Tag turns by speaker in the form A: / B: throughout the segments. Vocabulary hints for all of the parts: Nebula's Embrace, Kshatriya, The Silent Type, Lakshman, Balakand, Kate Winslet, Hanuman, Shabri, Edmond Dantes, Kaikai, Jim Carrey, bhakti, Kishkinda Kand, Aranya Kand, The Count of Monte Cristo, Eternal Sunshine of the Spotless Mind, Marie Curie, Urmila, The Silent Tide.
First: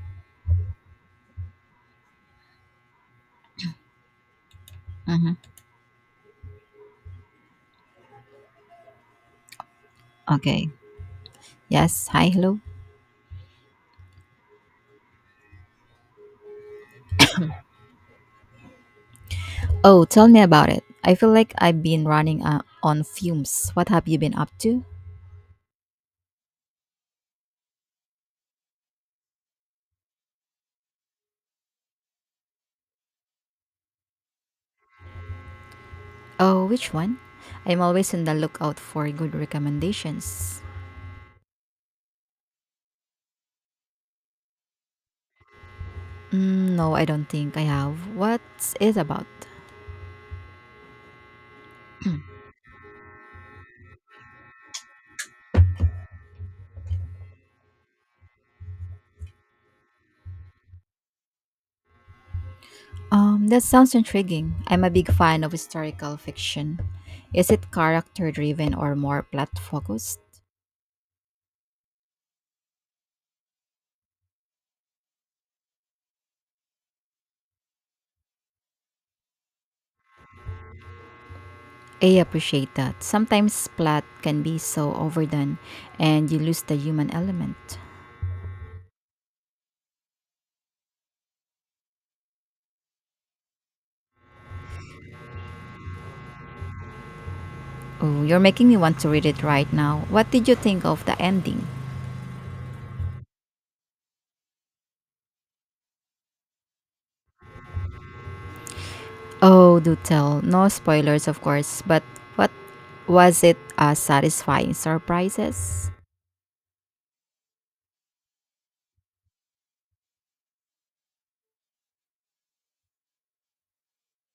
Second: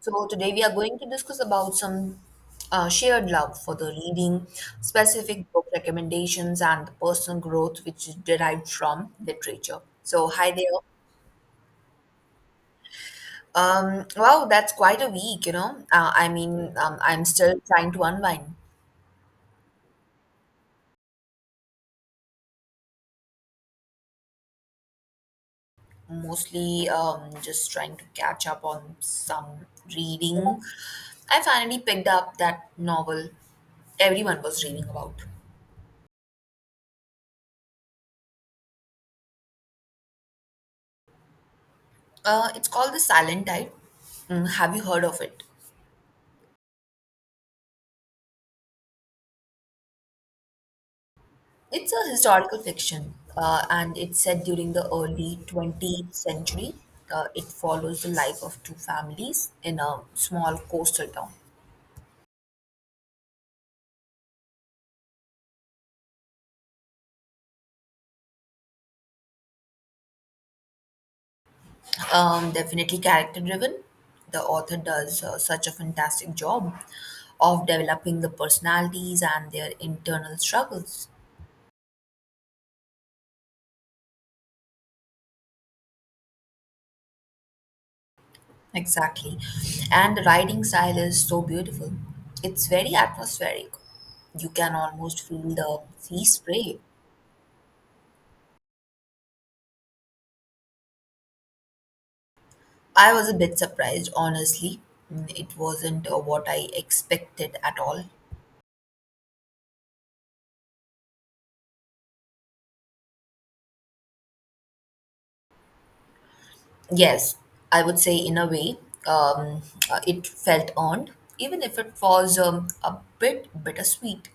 A: So today we are going to discuss about some shared love for the reading,
B: Mhm.
A: specific book recommendations, and the personal growth which is derived from literature. So hi
B: Okay.
A: there.
B: Yes. Hi. Hello.
A: Wow, that's quite a week. I mean, I'm still trying to unwind.
B: Oh, tell me about it. I feel like I've been running on fumes. What have you been up to?
A: Mostly, just trying to catch up on some reading. I finally picked up that novel everyone was reading about.
B: Oh, which one? I'm always on the lookout for good recommendations.
A: It's called The Silent Type. Mm, have you heard of it?
B: Mm, no, I don't think I have. What's it about?
A: It's a historical fiction, and it's set during the early 20th century. It follows the life of two families in a small coastal town.
B: That sounds intriguing. I'm a big fan of historical fiction. Is it character driven or more plot focused?
A: Definitely character driven. The author does such a fantastic job of developing the personalities and their internal struggles.
B: I appreciate that. Sometimes plot can be so overdone and you lose the human element.
A: Exactly. And the writing style is so beautiful. It's very atmospheric. You can almost feel the sea spray.
B: Oh, you're making me want to read it right now. What did you think of the ending?
A: I was a bit surprised, honestly. Mm, it wasn't what I expected at all.
B: Oh, do tell. No spoilers, of course, but what was it a satisfying surprises?
A: Yes, I would say in a way, um, it felt earned, even if it was a bit bittersweet.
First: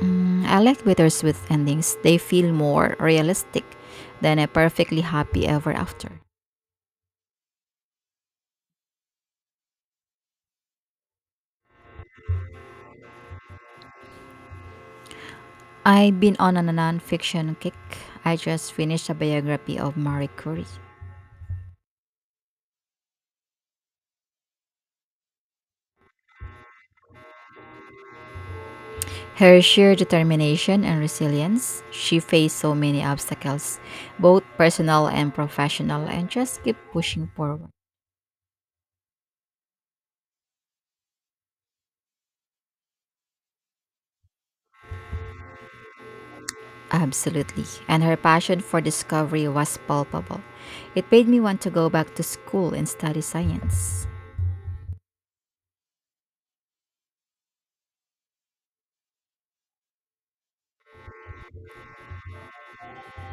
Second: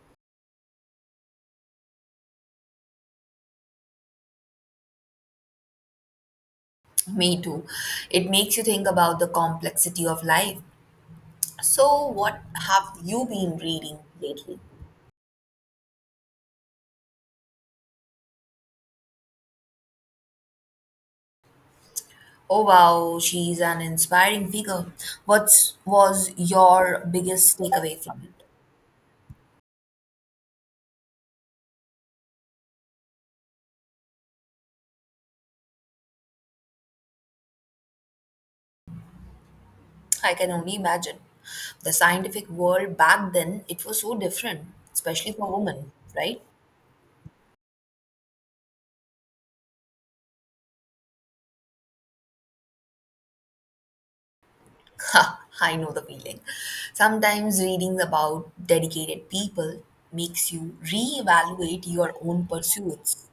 B: Mm, I like bittersweet endings. They feel more realistic than a perfectly happy ever after.
A: Me too. It makes you think about the complexity of life. So, what have you been reading lately?
B: I've been on a nonfiction kick. I just finished a biography of Marie Curie.
A: Oh wow, she's an inspiring figure. What was your biggest takeaway from it?
B: Her sheer determination and resilience, she faced so many obstacles, both personal and professional, and just kept pushing forward.
A: I can only imagine. The scientific world back then, it was so different, especially for women, right?
B: Absolutely. And her passion for discovery was palpable. It made me want to go back to school and study science.
A: Ha, I know the feeling. Sometimes reading about dedicated people makes you reevaluate your own pursuits.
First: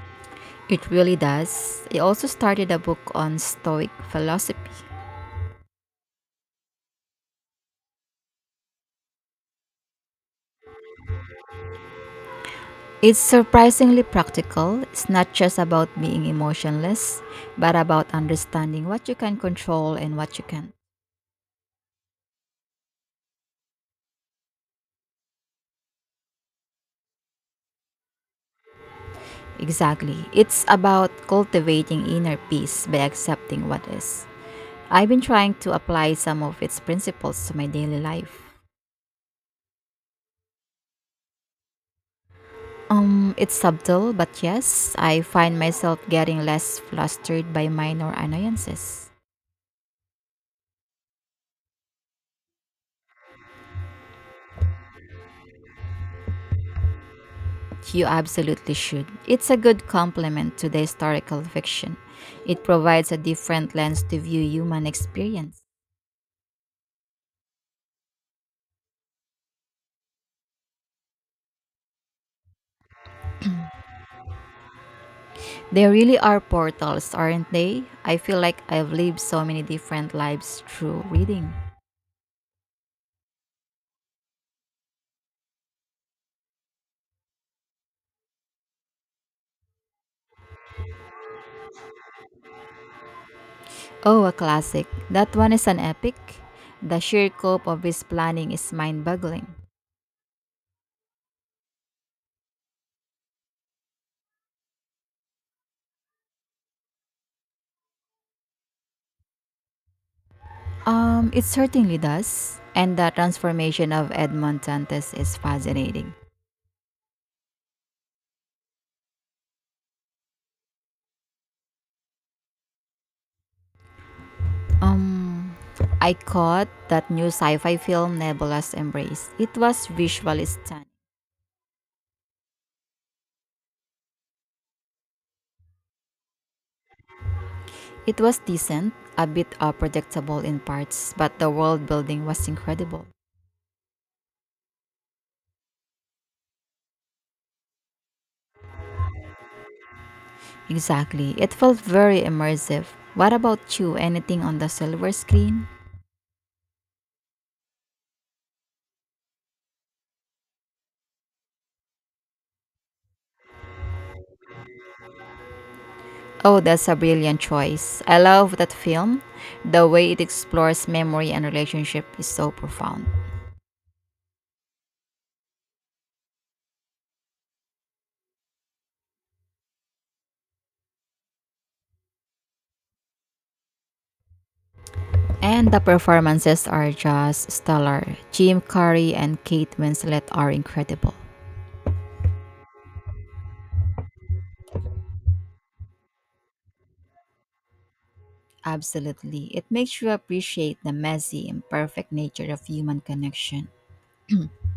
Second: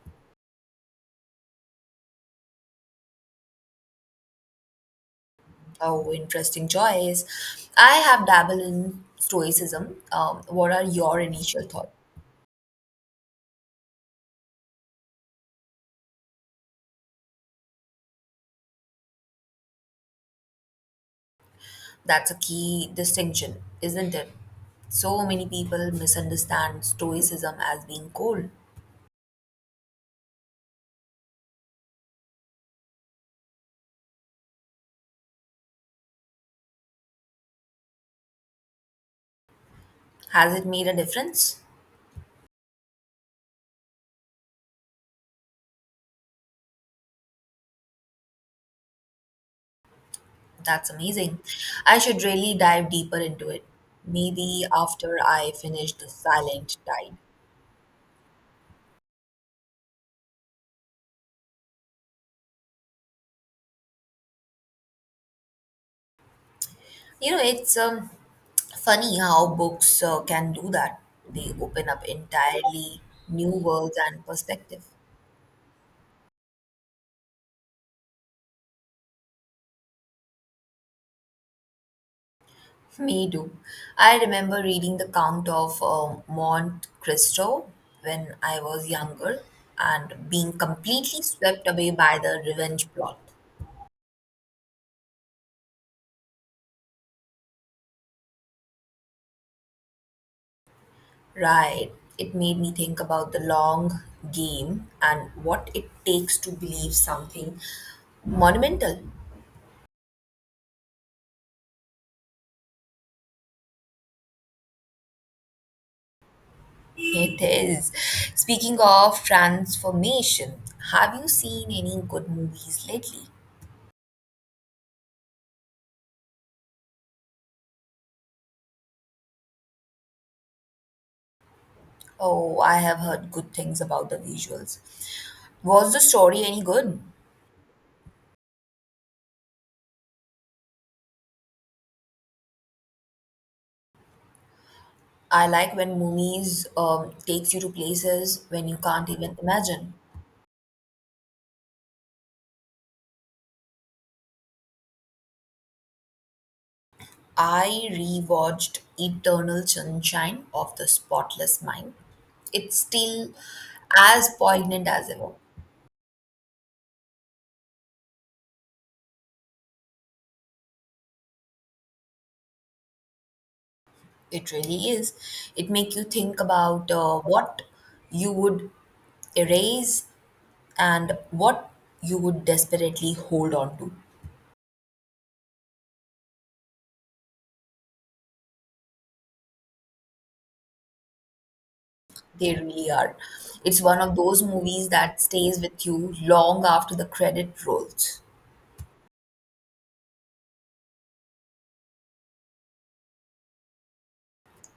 B: It really does. I also started a book on Stoic philosophy.
A: Oh, interesting choice. I have dabbled in stoicism. What are your initial thoughts?
B: It's surprisingly practical. It's not just about being emotionless, but about understanding what you can control and what you can't.
A: That's a key distinction, isn't it? So many people misunderstand stoicism as being cold.
B: Exactly. It's about cultivating inner peace by accepting what is. I've been trying to apply some of its principles to my daily life.
A: Has it made a difference?
B: It's subtle, but yes, I find myself getting less flustered by minor annoyances.
A: That's amazing. I should really dive deeper into it. Maybe after I finish The Silent Tide.
B: You absolutely should. It's a good complement to the historical fiction. It provides a different lens to view human experience.
A: It's funny how books can do that. They open up entirely new worlds and perspective.
B: They really are portals, aren't they? I feel like I've lived so many different lives through reading.
A: Me too. I remember reading The Count of Monte Cristo when I was younger and being completely swept away by the revenge plot.
B: Oh, a classic. That one is an epic. The sheer scope of his planning is mind-boggling.
A: Right. It made me think about the long game and what it takes to believe something monumental.
B: It certainly does. And the transformation of Edmond Dantes is fascinating.
A: It is. Speaking of transformation, have you seen any good movies lately?
B: Um, I caught that new sci-fi film Nebula's Embrace. It was visually stunning.
A: Oh, I have heard good things about the visuals. Was the story any good?
B: It was decent, a bit unpredictable in parts, but the world building was incredible.
A: I like when movies takes you to places when you can't even imagine.
B: Exactly. It felt very immersive. What about you? Anything on the silver screen?
A: I rewatched Eternal Sunshine of the Spotless Mind. It's still as poignant as ever.
B: Oh, that's a brilliant choice. I love that film. The way it explores memory and relationship is so profound.
A: It really is. It makes you think about what you would erase and what you would desperately hold on to.
B: And the performances are just stellar. Jim Carrey and Kate Winslet are incredible.
A: They really are. It's one of those movies that stays with you long after the credit rolls.
B: Absolutely. It makes you appreciate the messy, imperfect nature of human connection.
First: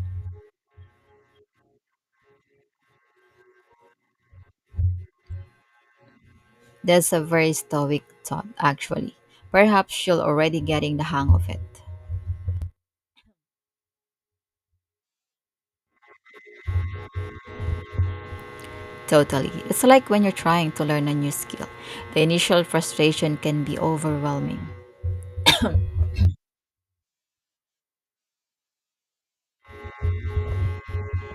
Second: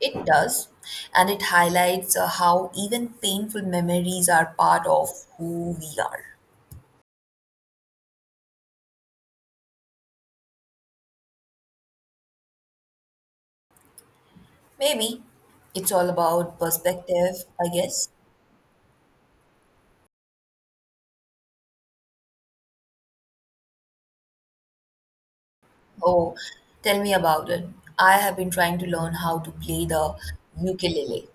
A: It does, and it highlights how even painful memories are part of who we are.
B: That's a very stoic thought, actually. Perhaps you're already getting the hang of it.
A: Maybe it's all about perspective, I guess.
B: Totally. It's like when you're trying to learn a new skill. The initial frustration can be overwhelming.
A: Oh, tell me about it. I have been trying to learn how to play the ukulele.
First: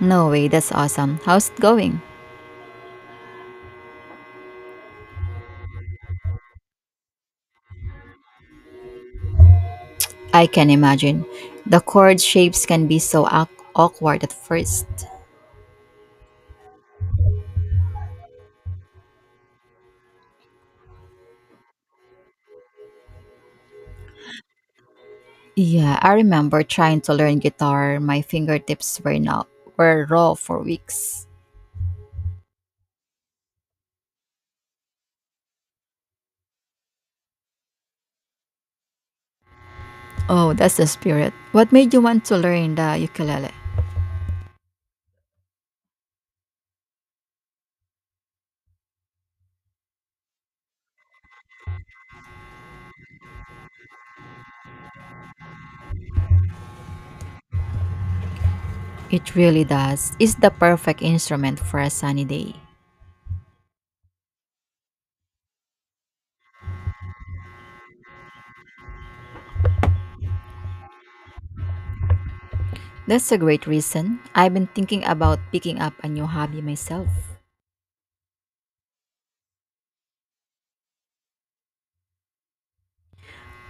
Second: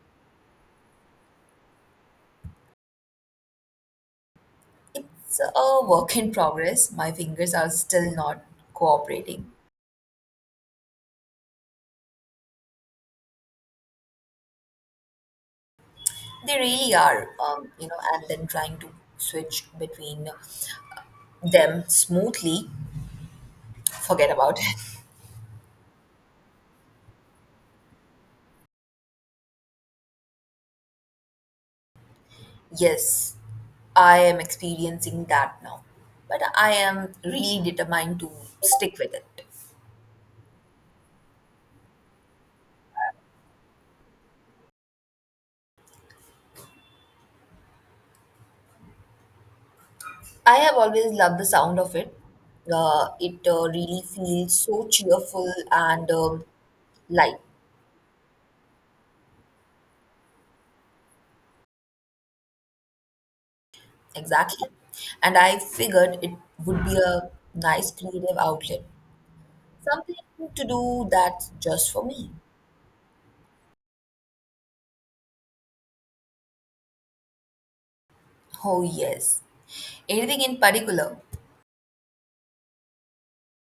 B: No way, that's awesome. How's it going?
A: It's a work in progress. My fingers are still not cooperating.
B: I can imagine. The chord shapes can be so awkward at first.
A: They really are, and then trying to switch between them smoothly. Forget about it.
B: Yeah, I remember trying to learn guitar. My fingertips were raw for weeks.
A: Yes, I am experiencing that now, but I am really determined to stick with it.
B: Oh, that's the spirit. What made you want to learn the ukulele?
A: I have always loved the sound of it. It really feels so cheerful and light.
B: It really does. It's the perfect instrument for a sunny day.
A: Exactly. And I figured it would be a nice creative outlet, something to do that's just for me.
B: That's a great reason. I've been thinking about picking up a new hobby myself.
A: Oh, yes. Anything in particular?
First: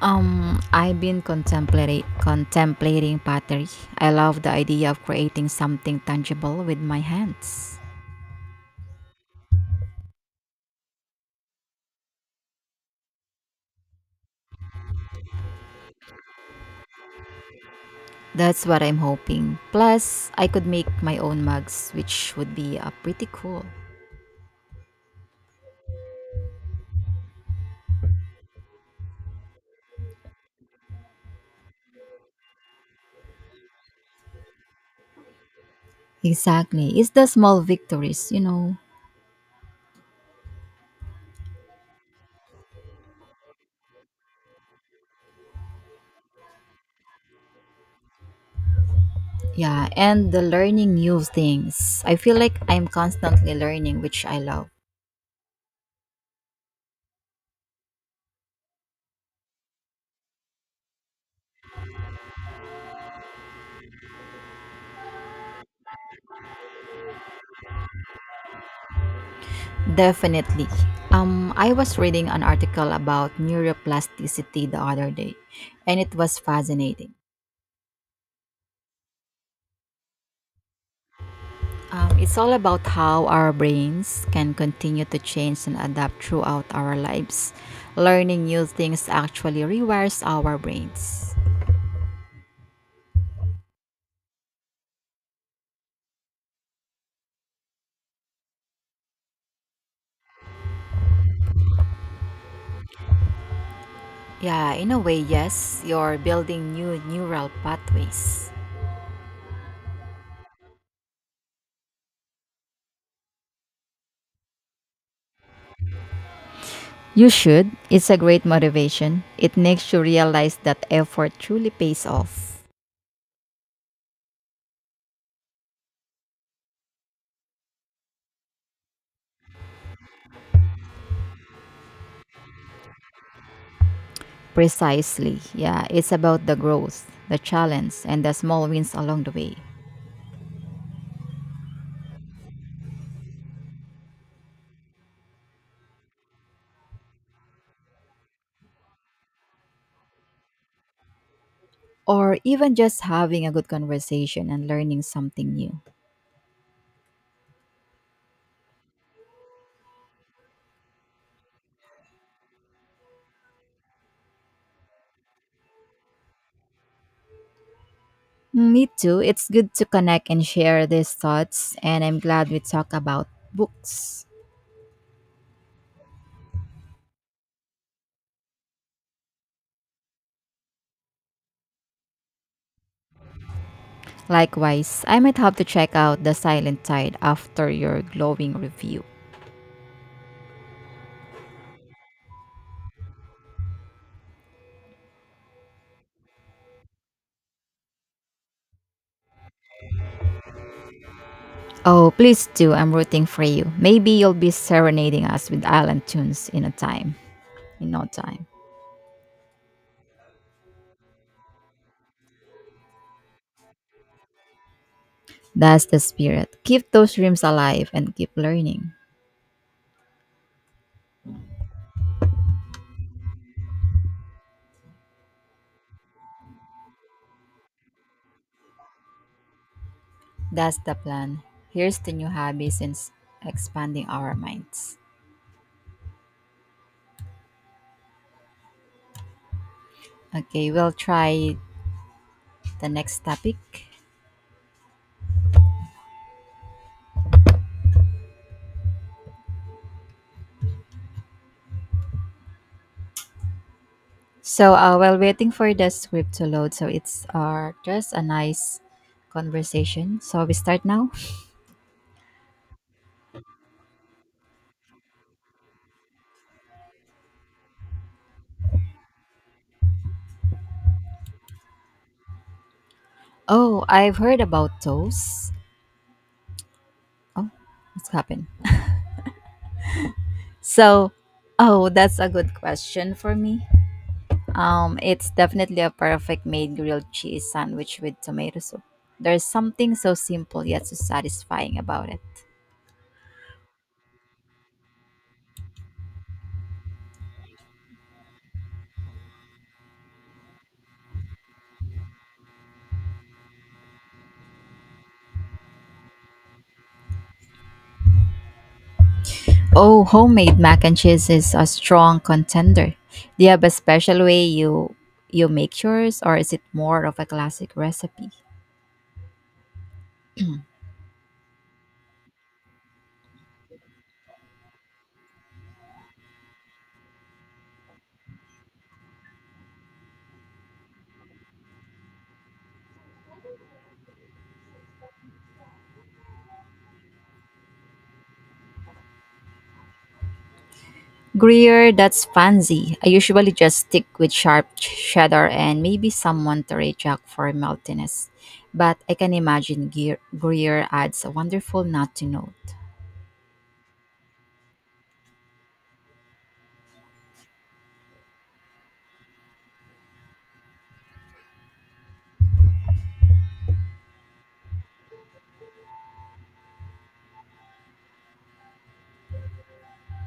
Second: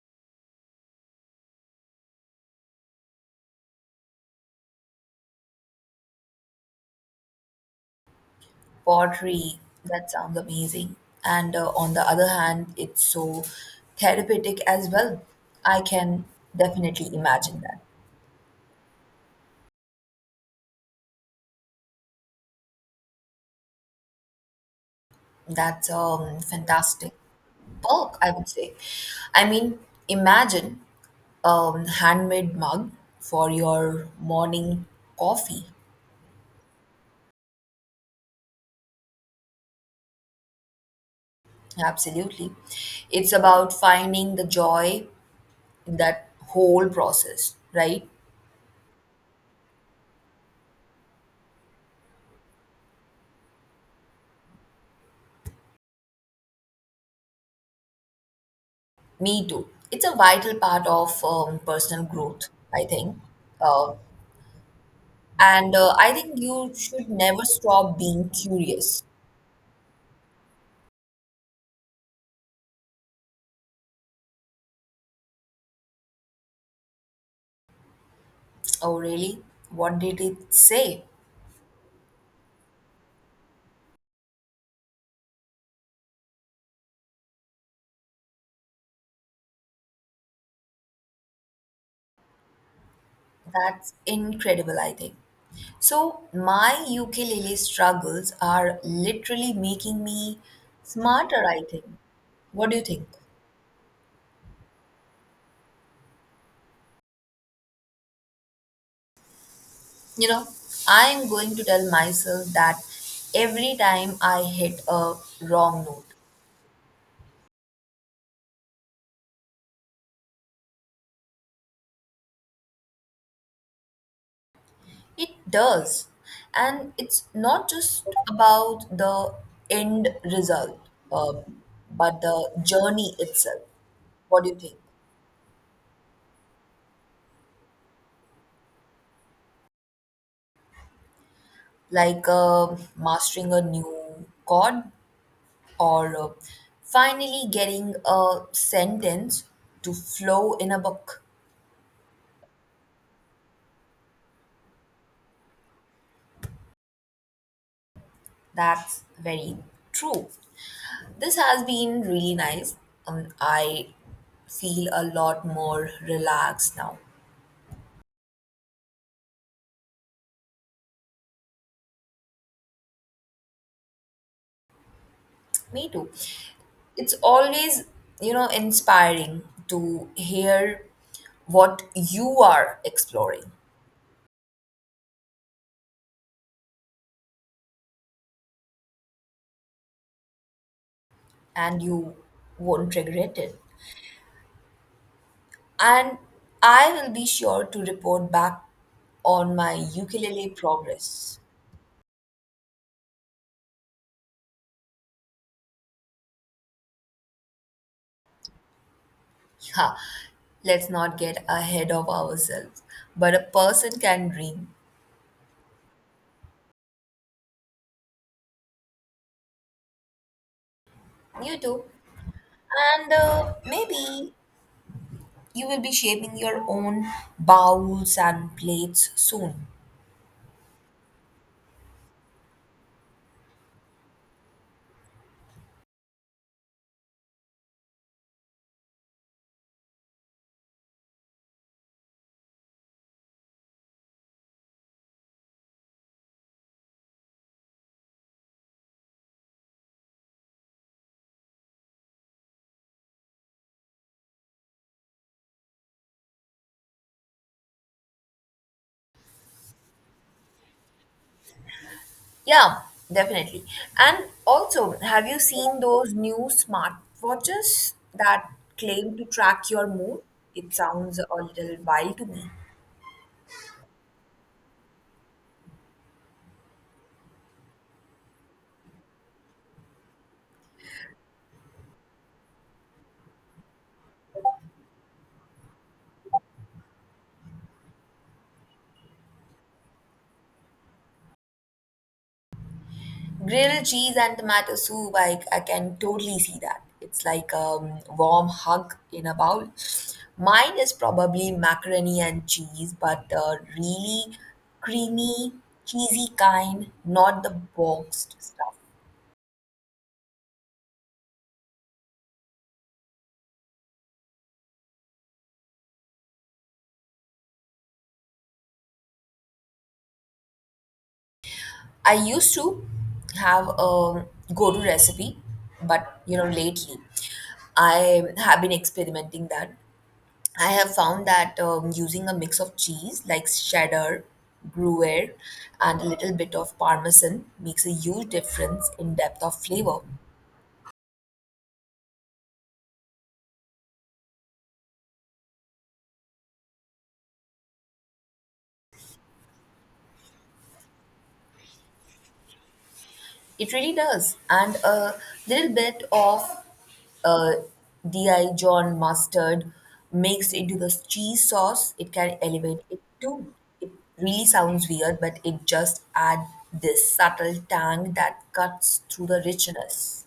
B: I've been contemplating pottery. I love the idea of creating something tangible with my hands.
A: Pottery, that sounds amazing. And on the other hand, it's so therapeutic as well. I can definitely imagine that.
B: That's what I'm hoping. Plus, I could make my own mugs, which would be pretty cool.
A: That's fantastic bulk, I would say. I mean, imagine handmade mug for your morning coffee.
B: Exactly. It's the small victories.
A: Absolutely. It's about finding the joy in that whole process, right?
B: Yeah, and the learning new things. I feel like I'm constantly learning, which I love.
A: Me too. It's a vital part of personal growth, I think. Uh, and I think you should never stop being curious.
B: Definitely. I was reading an article about neuroplasticity the other day, and it was fascinating.
A: Oh, really? What did it say?
B: It's all about how our brains can continue to change and adapt throughout our lives. Learning new things actually rewires our brains.
A: That's incredible, I think. So, my ukulele struggles are literally making me smarter, I think. What do you think?
B: Yeah, in a way, yes, you're building new neural pathways.
A: You know, I'm going to tell myself that every time I hit a wrong note.
B: You should. It's a great motivation. It makes you realize that effort truly pays off.
A: It does. And it's not just about the end result, um, but the journey itself. What do you think?
B: Precisely. Yeah, it's about the growth, the challenge, and the small wins along the way.
A: Like mastering a new chord or finally getting a sentence to flow in a book.
B: Or even just having a good conversation and learning something new.
A: That's very true. This has been really nice. I feel a lot more relaxed now.
B: Me too. It's good to connect and share these thoughts, and I'm glad we talk about books.
A: Me too. It's always, inspiring to hear what you are exploring.
B: Likewise, I might have to check out The Silent Tide after your glowing review.
A: And you won't regret it, and I will be sure to report back on my ukulele progress.
B: Oh, please do. I'm rooting for you. Maybe you'll be serenading us with island tunes in in no time.
A: Yeah, let's not get ahead of ourselves, but a person can dream.
B: That's the spirit. Keep those dreams alive and keep learning.
A: You too. And maybe you will be shaping your own bowls and plates soon.
B: That's the plan. Here's the new hobby since expanding our minds. Okay, we'll try the next topic. So while waiting for the script to load, so it's just a nice conversation. So we start now.
A: Yeah, definitely. And also, have you seen those new smartwatches that claim to track your mood? It sounds a little wild to me.
B: Oh, I've heard about those. Oh, what's happened? So, oh, that's a good question for me. It's definitely a perfect made grilled cheese sandwich with tomato soup. There's something so simple yet so satisfying about it.
A: Grilled cheese and tomato soup, I can totally see that. It's like a warm hug in a bowl. Mine is probably macaroni and cheese, but the really creamy, cheesy kind, not the boxed stuff.
B: Oh, homemade mac and cheese is a strong contender. Do you have a special way you make yours or is it more of a classic recipe?
A: I used to have a go-to recipe, but you know, lately I have been experimenting that. I have found that using a mix of cheese like cheddar, Gruyere, and a little bit of Parmesan makes a huge difference in depth of flavor.
B: Gruyere, that's fancy. I usually just stick with sharp cheddar and maybe some Monterey Jack for maltiness. But I can imagine Gruyere adds a wonderful nut to note.
A: It really does. And a little bit of uh, DI John mustard mixed into the cheese sauce, it can elevate it too. It really sounds weird, but it just adds this subtle tang that cuts through the richness.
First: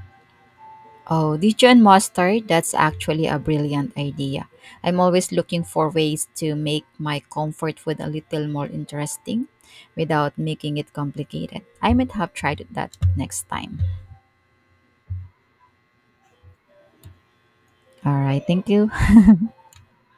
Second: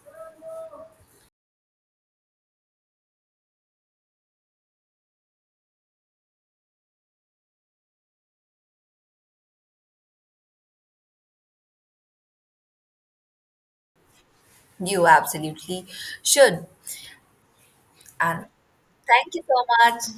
B: Oh, Dijon mustard? That's actually a brilliant idea. I'm always looking for ways to make my comfort food a little more interesting without making it complicated. I might have tried that next time.
A: You absolutely should.
B: All right,
A: And
B: thank you.
A: thank you so much.